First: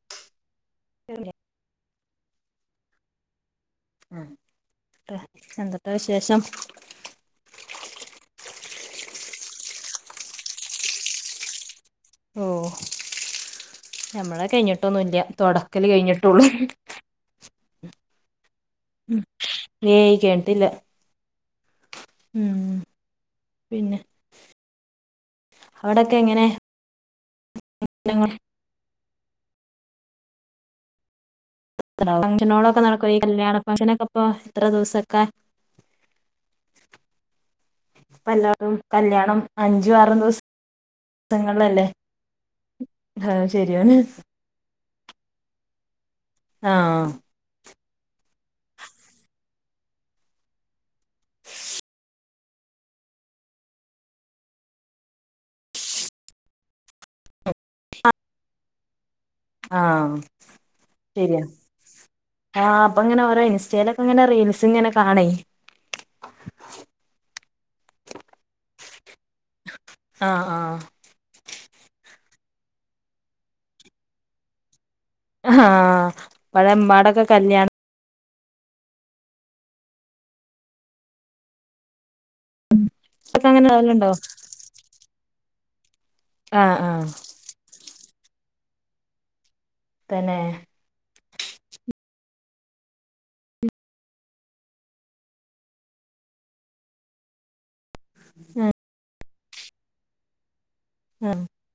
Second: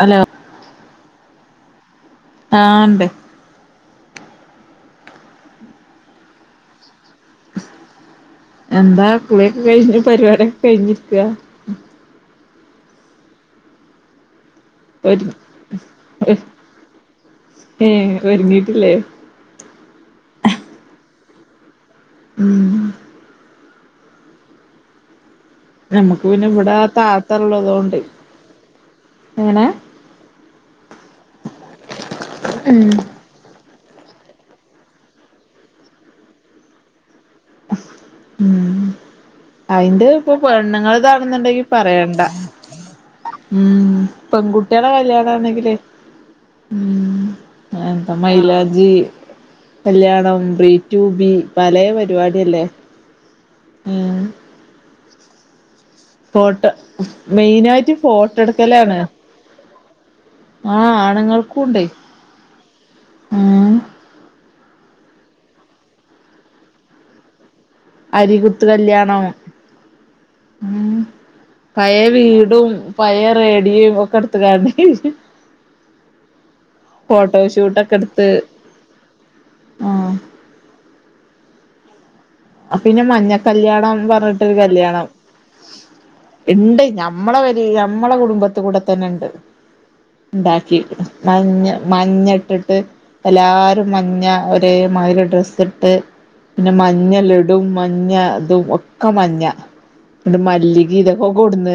Hello [unintelligible] ആണ്ട്. ഉ എന്തൊക്കെ വിശേഷം. എന്താ കുളിയൊക്കെ കഴിഞ്ഞ പരിപടൊക്കെ കഴിഞ്ഞിരിക്ക്...... ഓ നമ്മൾ കഴിഞ്ഞിട്ടൊന്നുല്ല ഒരു തുടക്കല് കഴിഞ്ഞിട്ടുള്ളു... ഏ [unintelligible] ഉ കേട്ടില്ല...... ഉം പിന്നെ അവിടൊക്കെ നമ്മക്ക് എങ്ങനെ പിന്നെ ഇവിടെ താത്തള്ളതൊണ്ട് എങ്ങനെ. ഫംഗ്ഷനോളൊക്കെ നടക്കും ഈ കല്യാണ ഫങ്ഷനൊക്കെപ്പൊ എത്ര ദിവസൊക്കെ ഇപ്പ എല്ലാവർക്കും ഉം കല്യാണം അഞ്ചും അതിന്റെ ആറും ഇപ്പൊ പെണ്ണുങ്ങൾ ഇതാണെന്നുണ്ടെങ്കി ദിവസങ്ങളിലല്ലേ പറയണ്ട അത് ഉം ശരിയാണ് പെൺകുട്ടിയാളെ കല്യാണാണെങ്കിലെ ആഹ് എന്ത മൈലാഞ്ചി കല്യാണം ബ്രീറ്റുബി പലേ പരിപാടി അല്ലേ ഉം ഫോട്ടോ മെയിന് ആയിട്ട് ഫോട്ടട്ക്കലാണ് ആഹ് ശരിയാ ആണുങ്ങൾക്കുണ്ടേ ആഹ് ഇപ്പങ്ങനെ ഓരോ ഉം ഇൻസ്റ്റയിലൊക്കെങ്ങനെ റീൽസ് ഇങ്ങനെ കാണേ അരികുത്ത് കല്യാണം ആഹ് ആഹ് ഉം പയേ വീട് ടും പയേ റേഡിയും ഒക്കെ ഇട്ത്ങ്ങാണ്ട് ആഹ് പഴേ ഇമ്മാടെയൊക്കെ കല്യാണം ത്ത് ആഹ് പിന്നെ മഞ്ഞ അങ്ങനെ കല്യാണം ഉണ്ടാവലുണ്ടോ പറഞ്ഞിട്ട് ഒരു കല്യാണം ആഹ് ഇണ്ട് ആഹ് ഞമ്മളെ പെരീ ഞമ്മളെ കുടുംബത്ത്ക്കൂടെ തന്നെണ്ട് തന്നെ ഇണ്ടാക്കി മഞ്ഞ മഞ്ഞട്ടിട്ട് എല്ലാരും മഞ്ഞ ഒരേമാതിരി ഡ്രെസ്സ് ഇട്ട് പിന്നെ മഞ്ഞ മഞ്ഞ ലഡൂ മഞ്ഞ ഇതും ഒക്കെ മഞ്ഞ ഇങ്ങട്ട് മല്ലികീം ഇതൊക്കെ ആഹ് കൊടുന്ന്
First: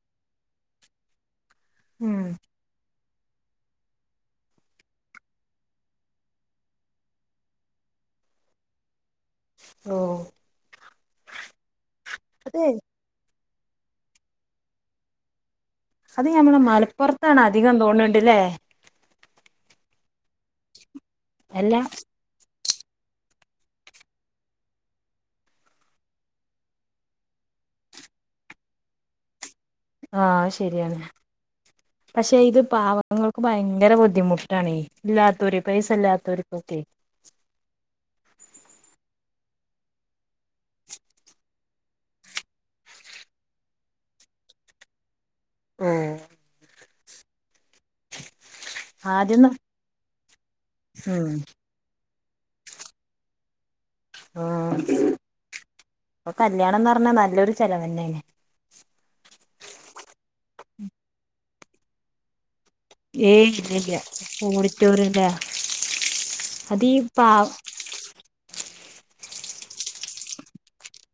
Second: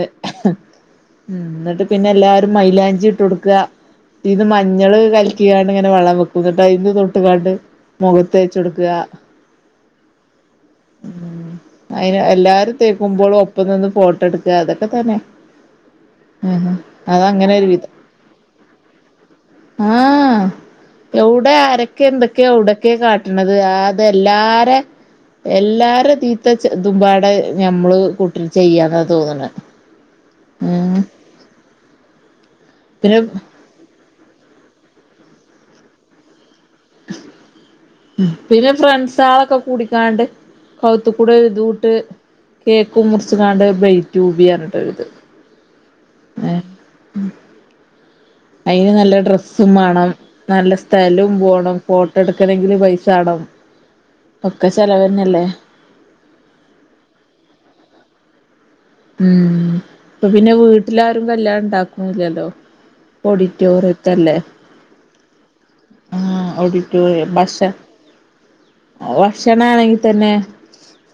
എന്നട്ട് പിന്നെ ഉം എല്ലാരും മൈലാഞ്ചി ഇട്ട് കൊടുക്ക പിന്നെ മഞ്ഞള് കലക്കീങ്ങാണ്ട് ഇങ്ങനെ വള്ളം വെക്കും ന്നട്ട് അയ്ന്ന് തൊട്ട്ങ്ങാണ്ട് മുഖത്തേച്ച് കൊടുക്ക ഓ അയിന് അതെ എല്ലാരും തേക്കുമ്പളും ഒപ്പം നിന്ന് ഫോട്ടട്ക്ക അതൊക്കെ തന്നെ അത് ഞമ്മള് ആഹ് മലപ്പുറത്താണ് അതങ്ങനെ ഒരു അധികം വിധം തോന്ന്ണ്ടല്ലേ ആഹ് എവ്ടെ ആരൊക്കെ എന്തൊക്കെയ എവ്ടെ ക്കെ കാട്ടണത് അതെല്ലാരെ എല്ലാരതീത്തച്ചതുമ്പാടെ ഞമ്മള് കൂട്ടര് ചെയ്യാന്ന തോന്നണ്. ആഹ് അത് ശരിയാണ് പക്ഷെ ഇത് പിന്നെ പാവത്തുങ്ങൾക്ക് ഭയങ്കര ബുദ്ധ് ബുദ്ധിമുട്ടാണേ ഇല്ലാത്തോര് പൈസ ഇല്ലാത്തോർക്കൊക്കെയെ പിന്നെ ഫ്രണ്ട്സാളൊക്കെ കൂടിങ്ങാണ്ട് കൗത്ത്കൂടെ ഒരിതും ഇട്ട് ട്ട് കേക്കും മുറിച്ച്ങ്ങാണ്ട് ബ്രയ്റ്റുബിയാണ് പറഞ്ഞിട്ട് ഒരിത്. ആഹ് [inaudible] അയ്ന് നല്ല ആദ്യന്ന് ഡ്രെസ്സും മാണം നല്ല ഉം സ്ഥെലോം വോണം ഫോട്ട് ട്ടെടുക്കണെങ്കില് പൈസാണം ആ ഒക്കെ ചെലവന്നല്ലേ അപ്പൊ കല്യാണംന്ന് പറഞ്ഞാ നല്ലൊരു ചെലവെന്നെയാല്ലേ ഉം ഇപ്പൊ പിന്നെ വീട്ടിലാരും കല്യാണം ഇണ്ടാക്കുണൂല്ലല്ലോ ഏയ് ഇല്ലല്ല ഓഡിറ്റോറിയം ല്ലേ? ആ ഓഡിറ്റോറിയം ഭക്ഷണ അത് ഭക്ഷണാണെങ്കി തന്നെ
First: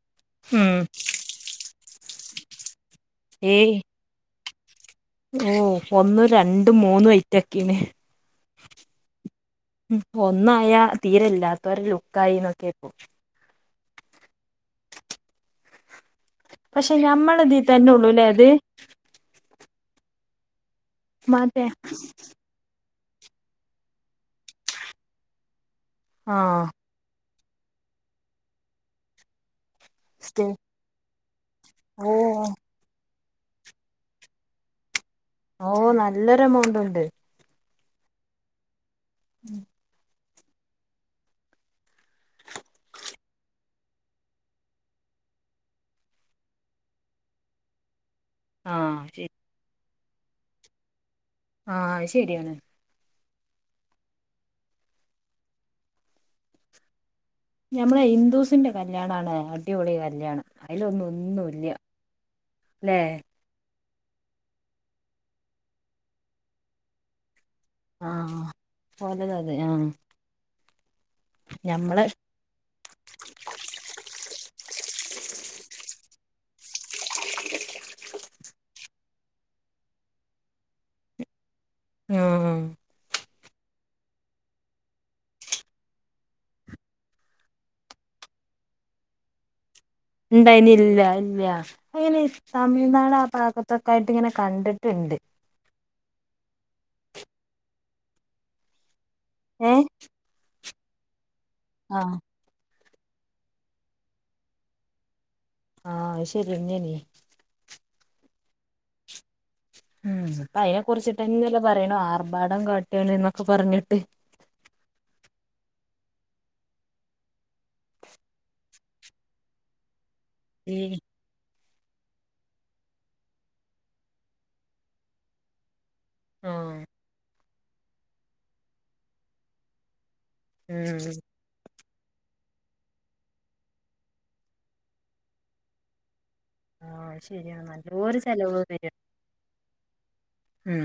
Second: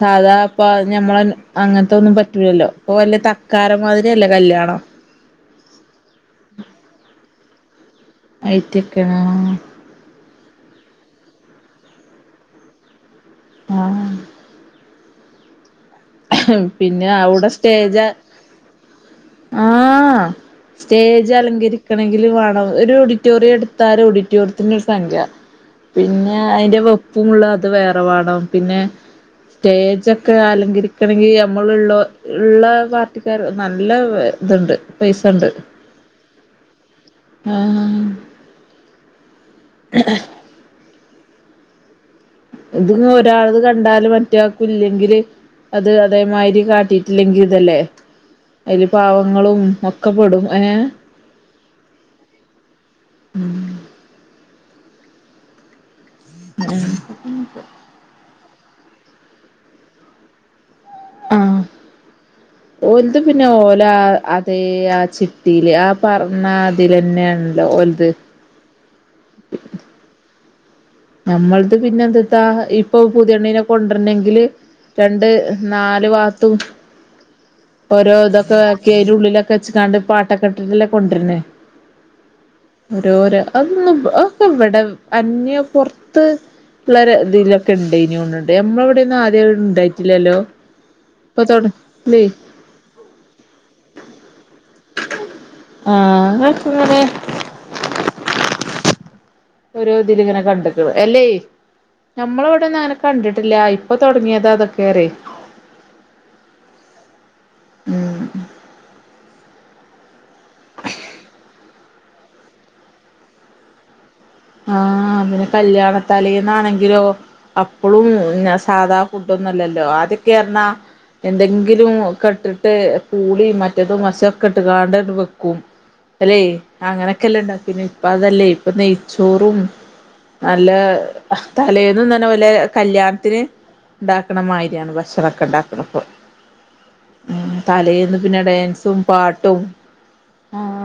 സാധാ ഇപ്പൊ ഉം ഞമ്മളെ അങ്ങനത്തൊന്നും പറ്റ് റ്റൂലല്ലോ ഇപ്പൊ വല്യ ഏയ് തക്കാരം മാതിരിയല്ലേ കല്യാണം ഓ ഒന്നും രണ്ടും മൂന്നും ഐറ്റൊക്കേണ്. ഐറ്റൊക്കെയാണ് ആ ആഹ് ഒന്നായ തീരെല്ലാത്തോരെ ലുക്കായിന്നൊക്കെ ഇപ്പൊ ആഹ് പക്ഷെ പിന്നെ ഞമ്മളെ അവിടെ ഇതീ സ്റ്റേജ തന്നൊള്ളൂല്ലേ ഇത് ആ സ്റ്റേജ് മറ്റേ അലങ്കരിക്കണെങ്കിൽ [unintelligible] ഒരു ഓഡിറ്റോറിയം എടുത്ത ഓഡിറ്റോറിയത്തിനൊരു സംഖ്യ പിന്നെ ആഹ് അതിന്റെ വെപ്പ് [unintelligible] അത് വേറെ വേണം. പിന്നെ സ്റ്റേജ ഒക്കെ സ്റ്റേ അലങ്കരിക്കണെങ്കിൽ നമ്മളള്ള ഓ ഉള്ള പാർട്ടിക്കാർ നല്ല ഇതുണ്ട് പൈസ ഉണ്ട് ഓ നല്ലൊരു എമൗണ്ട് ഉണ്ട്. ആ ആഹ ഇത് ഇന്ന് ഒരാൾടേത് കണ്ടാല് മറ്റേയാൾക്ക് ഇല്ലെങ്കില് അത് അതേമാതിരി കാട്ടിയിട്ടില്ലെങ്കിൽ ഇതല്ലേ. അയ്ല് ആഹ് ശരി പാവങ്ങളും ഒക്കെ പെടും ഏഹ് ആഹ് അഹ്ശെരിയാണ് ഉം അത, ഞമ്മള ഹിന്ദൂസിന്റെ കല്യാണാണ് അടിപൊളി കല്യാണം. അതിലന്നും ഒന്നുല്ല അല്ലേ? അതെ ആ ചിട്ടിയില് ആ പറഞ്ഞ അതിലന്നെഒന്നു ആഹ് പോലത അതെ ആഹ നമ്മൾത് പിന്നെ എന്തട്ടാ ഇപ്പൊ പുതിയണ്ണനെ കൊണ്ടുവരണെങ്കില് രണ്ട് നാല് വാത്തും ഓരോ ഇതൊക്കെ കേ ഉള്ളിലൊക്കെ വെച്ച് കണ്ട് പാട്ടൊക്കെ ഇട്ടിട്ടല്ല കൊണ്ടര്ണെ ഉം ഓരോരോ അതൊന്നും അതൊക്കെ ഇവിടെ അന്യപൊറത്ത് പത്ത് ഉള്ള ഇതിലൊക്കെ ഉണ്ട് ഇന കൊണ്ടണ്ട് നമ്മളെവിടെന്നും ആദ്യം ഉണ്ടായി ഉണ്ടായിന ഇല്ല ഇല്ല അങ്ങനെ തമിഴ്നാട് ആ ഭാഗത്തൊക്ക ആയിട്ട് ഇങ്ങനെ കണ്ട് രണ്ട് അക്കെങ്ങനെ ഏഹ് ഓരോ ഇതിലങ്ങനെ കണ്ടക്ക അല്ലേ ആഹ് നഞമ്മളവിടെ കണ്ടിട്ടില്ല ഇപ്പൊ തുടങ്ങിയത അതൊക്കെറേ. ആ ശരി എന്നങ്ങനേ. ഉം ഉം അപ്പ അതിനെ കുറിച്ചിട്ട് തന്നെ അല്ലെ പറയണ ആർഭാടം കാട്ടിയണന്നൊക്കെ പറഞ്ഞിട്ട്. ആ പിന്നെ കല്യാണത്തലന്നാണെങ്കിലോ അപ്പഴും സാധാ ഫുഡൊ ല്ലോ ആതയൊക്കെറഞ്ഞ ഉം എന്തെങ്കില ങ്കിലും കെട്ടിട്ട് പൂളി മറ്റേതും മശൊക്കെ ഇട്ട് ങ്ങാണ്ട് വെക്കും അല്ലെ ആഹ് അങ്ങനെയൊക്കെല്ല ഇണ്ടാക്കീനെ പിന്നെ ഇപ്പ അതല്ലേ ഇപ്പൊ നെയ്ച്ചോറും. നല്ല ഉം അത തലയൊന്നും തന്നെ വല കല്യാണത്തിന് ഉണ്ടാക്കണ മാതിരിയാണ് ഭക്ഷണക്കെ ഉണ്ടാക്കണപ്പോ ആഹ് ഉം ശരിയാണ് തലെന്ന് നല്ലൊരു പിന്നെ ഡാൻസും പാട്ടും. മ്മ്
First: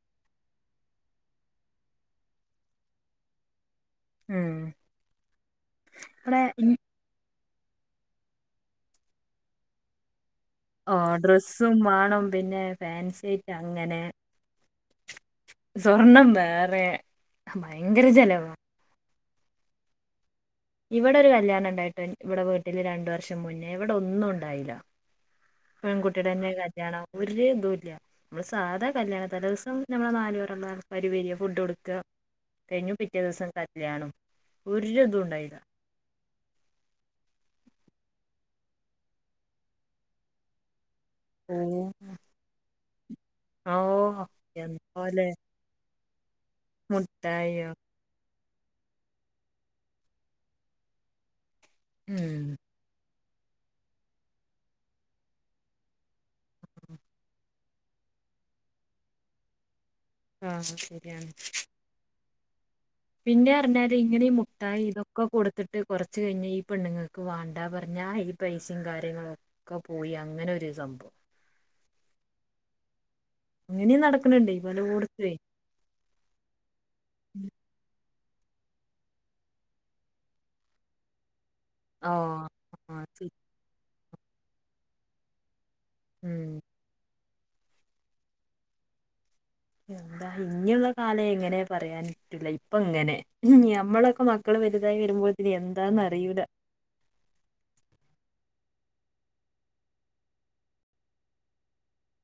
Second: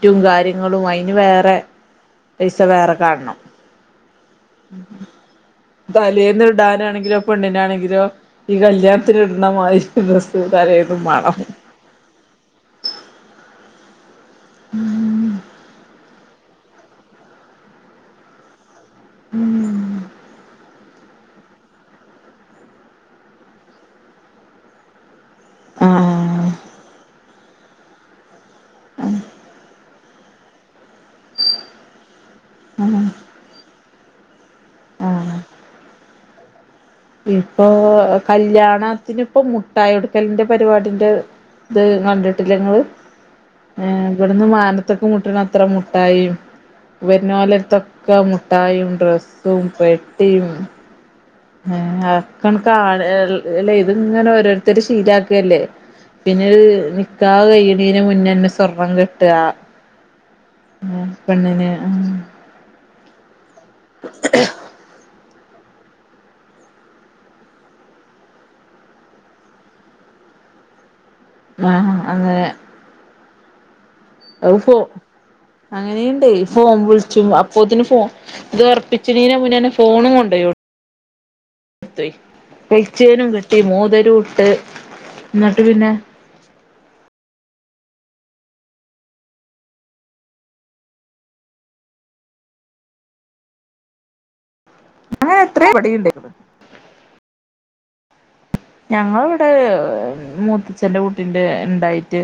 മറ്റും കാര്യങ്ങളും അതിന് വേറെ പൈസ വേറെ കാണണം. ഉം ഇവിടെ തലേന്ന് ഇടാനാണെങ്കിലോ പെണ്ണിനാണെങ്കിലോ ഈ കല്യാണത്തിന് ഇടുണ മാതിരി തലേന്നും ഓഹ് മാണം ഡ്രസ്സും വേണം പിന്നെ ഫാൻസിയായിറ്റ് അങ്ങനെ ഉം സ്വർണം വേറെ ഭയങ്കര ചെലവാ. ഉം ഇവിടെ ഒരു കല്യാണം ഉണ്ടായിട്ട് ഇവിടെ വീട്ടില് രണ്ട വർഷം മുന്നേ ഇവിടെ ഒന്നും ഉണ്ടായില്ല. ആഹ് പെൺകുട്ടിയുടെ തന്നെ കല്യാണം ഒരു തൂല്ല നമ്മള് സാധാ കല്യാണം തലെ ദിവസം നമ്മള ന ഫുഡ് കൊടുക്കുക കഴിഞ്ഞു ആഹ് പിറ്റേ ദിവസം കല്യാനോം ആഹ് ഒരുതുണ്ടായിനില്ല ഇപ്പൊ കല്യാണത്തിന് ഇപ്പൊ മുട്ടായി കൊടുക്കലിന്റെ പരിപാടി ഇ ഓ [unintelligible] ഇത് കണ്ട്ട്ടില്ലേ ഇങ്ങള് ഏഹ് ഓഹ് ഇവിടുന്ന് മാനത്തക്ക് എന്തോലെ മുട്ടണ അത്ര മുട്ടായിം മുട്ടായിയോ വെര്ണോലെടുത്തൊക്കെ മു മുട്ടായിയും ഡ്രസ്സും പെട്ടിയും ആഹ് ഉം ആക്കണ് കാണല്ലേ ഇത് ഇങ്ങനെ ഓരോരുത്തര് ശീലാക്കല്ലേ പിന്നെ ഒര് നിക്കാഹ് കയ്യണേന് മുന്നേന്നെ സ്വർണം കെട്ടാ ആഹ് ആ ശരിയാണ് പെണ്ണിന് പിന്നെ പറഞ്ഞാല് ഇങ്ങനെ മുട്ടായി ഇതൊക്ക് ഒക്കെ കൊടുത്തിട്ട് കൊറച്ച് കഴിഞ്ഞാ ഈ പെണ്ണുങ്ങൾക്ക് വേണ്ടാ പറഞ്ഞാ ഈ പൈസയും കാര്യങ്ങളും ഒക്കെ പോയാ അങ്ങനെ ഒരു സംഭവം. ആ അങ്ങനെ അങ്ങനെയും നടക്കണുണ്ട് അയ് ഫോ പലോടത്തുവേ അങ്ങനെയുണ്ട് ഫോൺ വിളിച്ചും അപ്പോത്തിന് ഫോ ഇത് ഒറപ്പിച്ചിനീനെ മുന്നേന്നെ ഫോണും കൊണ്ടുപോയി ആഹ് ആഹ് കൈച്ചേനും ശരി കെട്ടി മോതിരോം ഇട്ട് ഇന്നട്ട് എന്നിട്ട് പിന്നെ ഉം എന്താ ഇനിയുള്ള കാലം എങ്ങനെ പറയാൻ പറ്റൂല്ല ഇപ്പ ഇങ്ങനെ ഞമ്മളൊക്കെ മക്ക് മക്കള് വലുതായി അങ്ങനെ വരുമ്പോത്തിന് എത്രയോ ഇവിടെയും എന്താന്ന് ഉണ്ടായിക്കണ് അറിയൂല. ഞങ്ങള് ഇവിടെ മൂത്തച്ഛന്റെ കുട്ടീന്റെ ഇണ്ടായിട്ട്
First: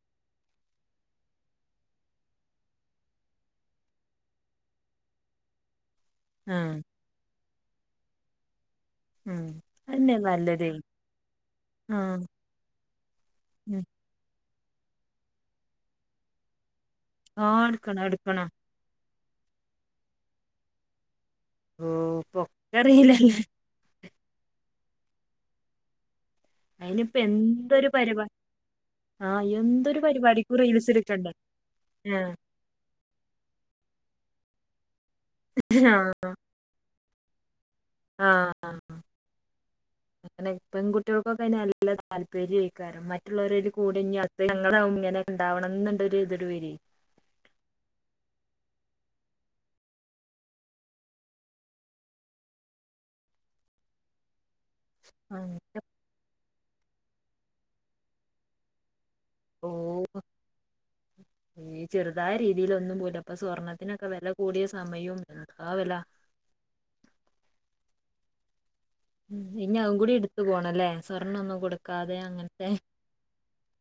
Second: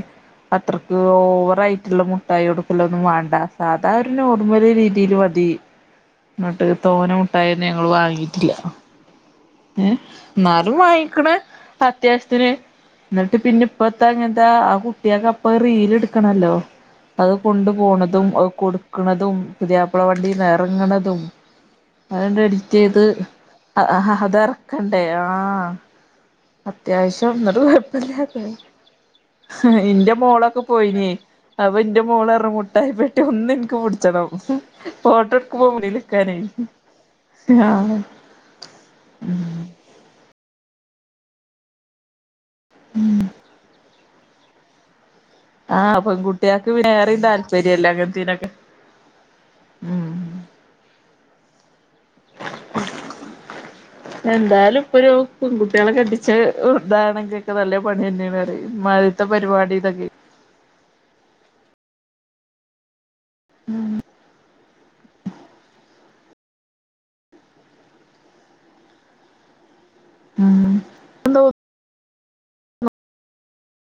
അത്രക്ക് ഓവർ ആയിട്ടുള്ള മുട്ടായി കൊടുക്കല് ഒന്നും വേണ്ട സാധാ ഒരു നോർമൽ രീതീല് മത് [unintelligible] എന്നിട്ട് ആഹ് തോന്ന മുട്ടായിയൊന്നും ഞങ്ങൾ വാങ്ങിട്ടില്ല. ഉം ഏ അതന്നെ നല്ലതേ ന്നാലും വാങ്ങിക്കണ് ആഹ് അത്യാവശ്യത്തിന് ന്നിട്ട് പിന്നെ ഉം ഇപ്പത്തെങ്ങൻ [unintelligible] ആ കുട്ടിയേക്ക് അപ്പൊ റീൽ എടുക്കണല്ലോ അത് ആഹ് കൊണ്ടു എടുക്കണം പോണതും എടുക്കണം അത് കൊടുക്ക് ക്കണതും പുതിയാപ്പള വണ്ടീന്ന് എറങ്ങണതും ഓഹ് അതെന്ന്ട്ട് എഡിറ്റ് ഇപ്പൊക്കെ ചെയ്ത് അറിയില്ലല്ലേ അത് എറക്കണ്ടേ ആഹ് അയിനിപ്പോ അത്യാവശ്യം ഇന്നിട്ട് എന്തൊരു പരിപാടി കുഴപ്പയില്ല ആഹ് എന്തൊരു ഇന്റെ പരിപാടിക്കും മോളൊക്കെ റീൽസ് പോയിനിയേ എടുക്കണ്ടേ അപ്പം എന്റെ മോള് പറഞ്ഞ് മുട്ടായി പെട്ടി ഒന്ന് എനിക്ക് പുടിച്ചണം ഫോട്ടോ എടുക്കുമ്പം മുന്നില് ആഹ് നിക്കാനെ ആ ആ ഉം അങ്ങനെ പെൺകുട്ട്യോൾക്കൊക്കെ നല്ല താല്പര്യയ്ക്കാരം മറ്റുള്ളോര് അയ്ല് കൂടി ഞ്ഞ് അട്ത്ത ഞങ്ങളാകും ങ്ങനെ ആഹ് പെൺകുട്ട്യേക്ക് വേറേം താല്പര്യല്ലെ അങ്ങൻത്തേനൊക്കെ ആഹ് എന്തായാലും ഇപ്പൊ ഒരു അങ്ങനെ പെൺകുട്ട്യേളെ കെട്ടിച്ച താണെങ്കിക്കൊക്കെ നല്ല പണിയെന്യേണ് അറി ഇമ്മാതിരിത്തെ പരിപാടി തൊക്കെ പോവും ഈ ചെറ്തായ രീതിലൊന്നും പോല അപ്പൊ സ്വർണ്ണത്തിനൊക്കെ വെല കൂടിയ സമയും എന്താ വെല. ഇഞ്ഞ് അതും കൂടി ഇട്ത്തു ഉം പോണല്ലേ സ്വർണൊന്നും കൊടുക്കാതെ അങ്ങൻത്തെ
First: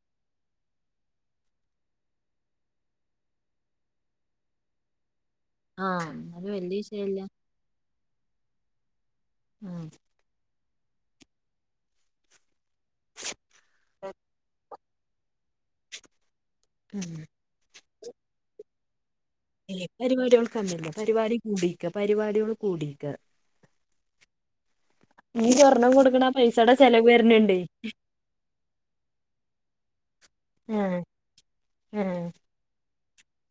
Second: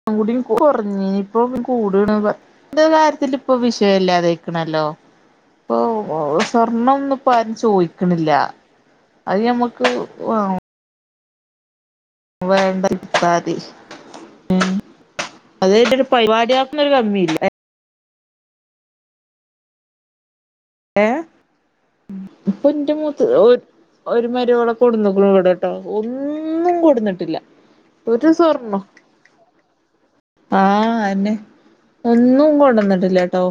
കൂടിം കൊർഞ്ഞീനി ഇപ്പൊ കൂട്ണ [unintelligible] കാര്യത്തി ഇപ്പ വിഷയല്ലാതായ്ക്ക്ണല്ലോ ഇപ്പൊ ആഹ് അത് വലിയ സ്വർണംന്നും വിഷയല്ല ഇപ്പോ ആരും ചോയ്ക്ക്ണില്ല. അത് ഉം ഞമ്മക്ക് വേണ്ട ഇട്ടാതി ഉം അത് കഴിഞ്ഞിട്ട് ഒരു പരുവാടി [unintelligible] ന്നൊരു ഉം കമ്മിയില്ല. ഏഹ് ചെലെ പരിവാടികൾക്ക് അങ്ങന്നെ ഏ പരിവാടി കൂടീക്ക പരിവാട്യള് ഇപ്പൊ എന്റെ കൂടീക്ക മൂത്ത് ഒരു മരോളെ കൊട്ന്നുക്ക്ണ് ഇവടെട്ടോ കൊടുക്കണ പൈസയുടെ ഒന്നും ചെലവ് കൊട്ന്നിട്ടില്ല. വരുന്നുണ്ടേ ഒരു സ്വർണ്ണും ആ ആഹ് അന്നെ ആഹ് ഒന്നും കൊണ്ട്ന്നിട്ടി ഇല്ലാട്ടോ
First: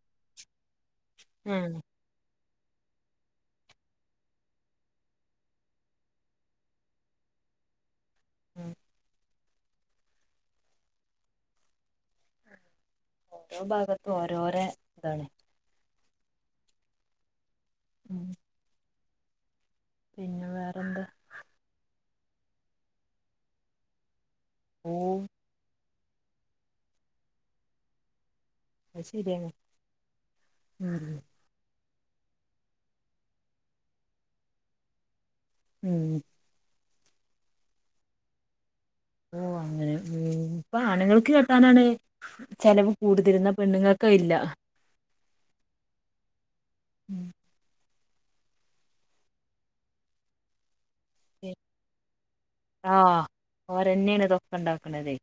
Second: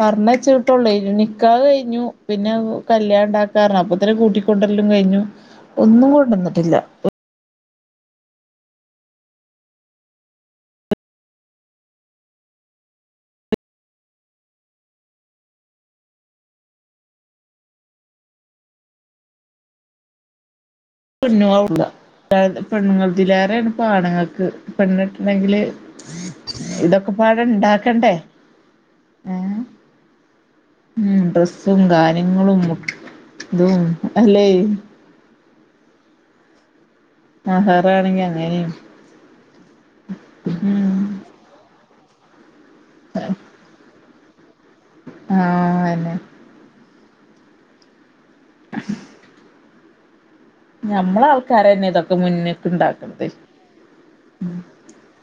പറഞ്ഞ വെച്ചെട്ടുള്ളേ നിക്കാഹ് ആഹ് കഴിഞ്ഞു പിന്നെ കല്യാണം ഇണ്ടാക്കാര അപ്പ തന്നെ കൂട്ടിക്കൊണ്ടല്ലും കഴിഞ്ഞു ഒന്നും കൊണ്ടുവന്നിട്ടില്ല ഓരോ ഭാഗത്തുന്ന് ഓരോരോ ഇതാണ് ഉം പിന്നെ വേറെ [unintelligible] പെണ്ണുങ്ങതിലേറൊണ് ഇപ്പം ആണുങ്ങൾക്ക് ഓ പെണ്ണിട്ടണണ്ടെങ്കില് ഇതൊക്കെ പാട ഇണ്ടാക്കണ്ടേ അത് ശരിയാണ് ഏഹ് ഉം നിങ്ങളും ഇതും അല്ലെ ഉം മെഹറാണെങ്കി അങ്ങനെ ഓ അങ്ങനെ ഇപ്പൊ ആണുങ്ങൾക്ക് കെട്ടാനാണ് ചെലവ് കൂടുതല് എന്നാ പെണ്ണുങ്ങൾ ക്കയില്ല ആഹ് അല്ലേ ഉം ഞമ്മളെ ആൾക്കാരന്നെ ഇതൊക്കെ മുന്ന്ക്ക് ആഹ് ഇണ്ടാക്കണത് അവരെന്നെയാണ് ഇതൊക്ക ഇണ്ടാക്കണതേ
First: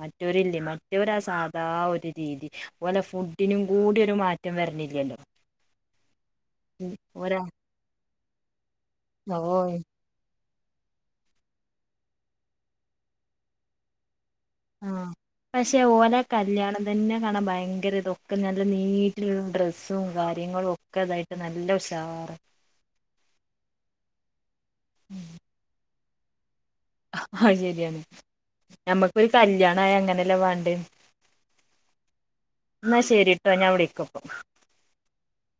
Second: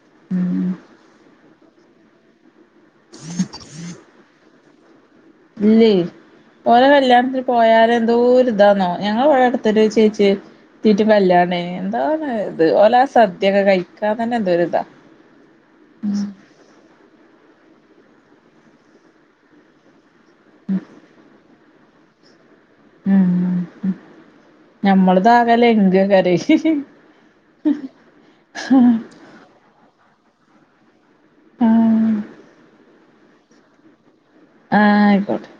മറ്റവരില്ലേ ഉം മറ്റവരാ സാം ന്താ ഒരു രീതി ഓലെ ഫുഡിനും കൂടി ഒരു മാറ്റം വരണില്ലല്ലോ ഇല്ലേ ഓര ഓരാ കല്യാണത്തിന് പോയാല് എന്തോര ഇതാന്നോ ഞങ്ങള് ഇവിടെ ഓയ് അടുത്തൊരു ചേച്ചി തീറ്റ് കല്യാണേ എന്തോന്ന് ഇത് ഓലാ സദ്ധ്യൊക്കെ കഴിക്കാ ആ പക്ഷെ ഓല കല്യാണം തന്നെ കാണ ഭയ ഭയങ്കര ഇതൊക്കെ നല്ല നീട്ട ഡ്രസ്സും കാര്യങ്ങളും ഒക്കെ അതായിട്ട് നല്ല ഉഷാറ ഉം ഞമ്മളതാകല്ലെ എ ആഹ് ശരിയാണ് ഞമ്മക്കൊരു കല്യാണ ആയ അങ്ങനെല്ല വേണ്ടേ ആഹ് എന്നാ ശരിട്ടോ ഞാൻ വിളിക്കാ ഇപ്പോ ആഹ് ആയിക്കോട്ടെ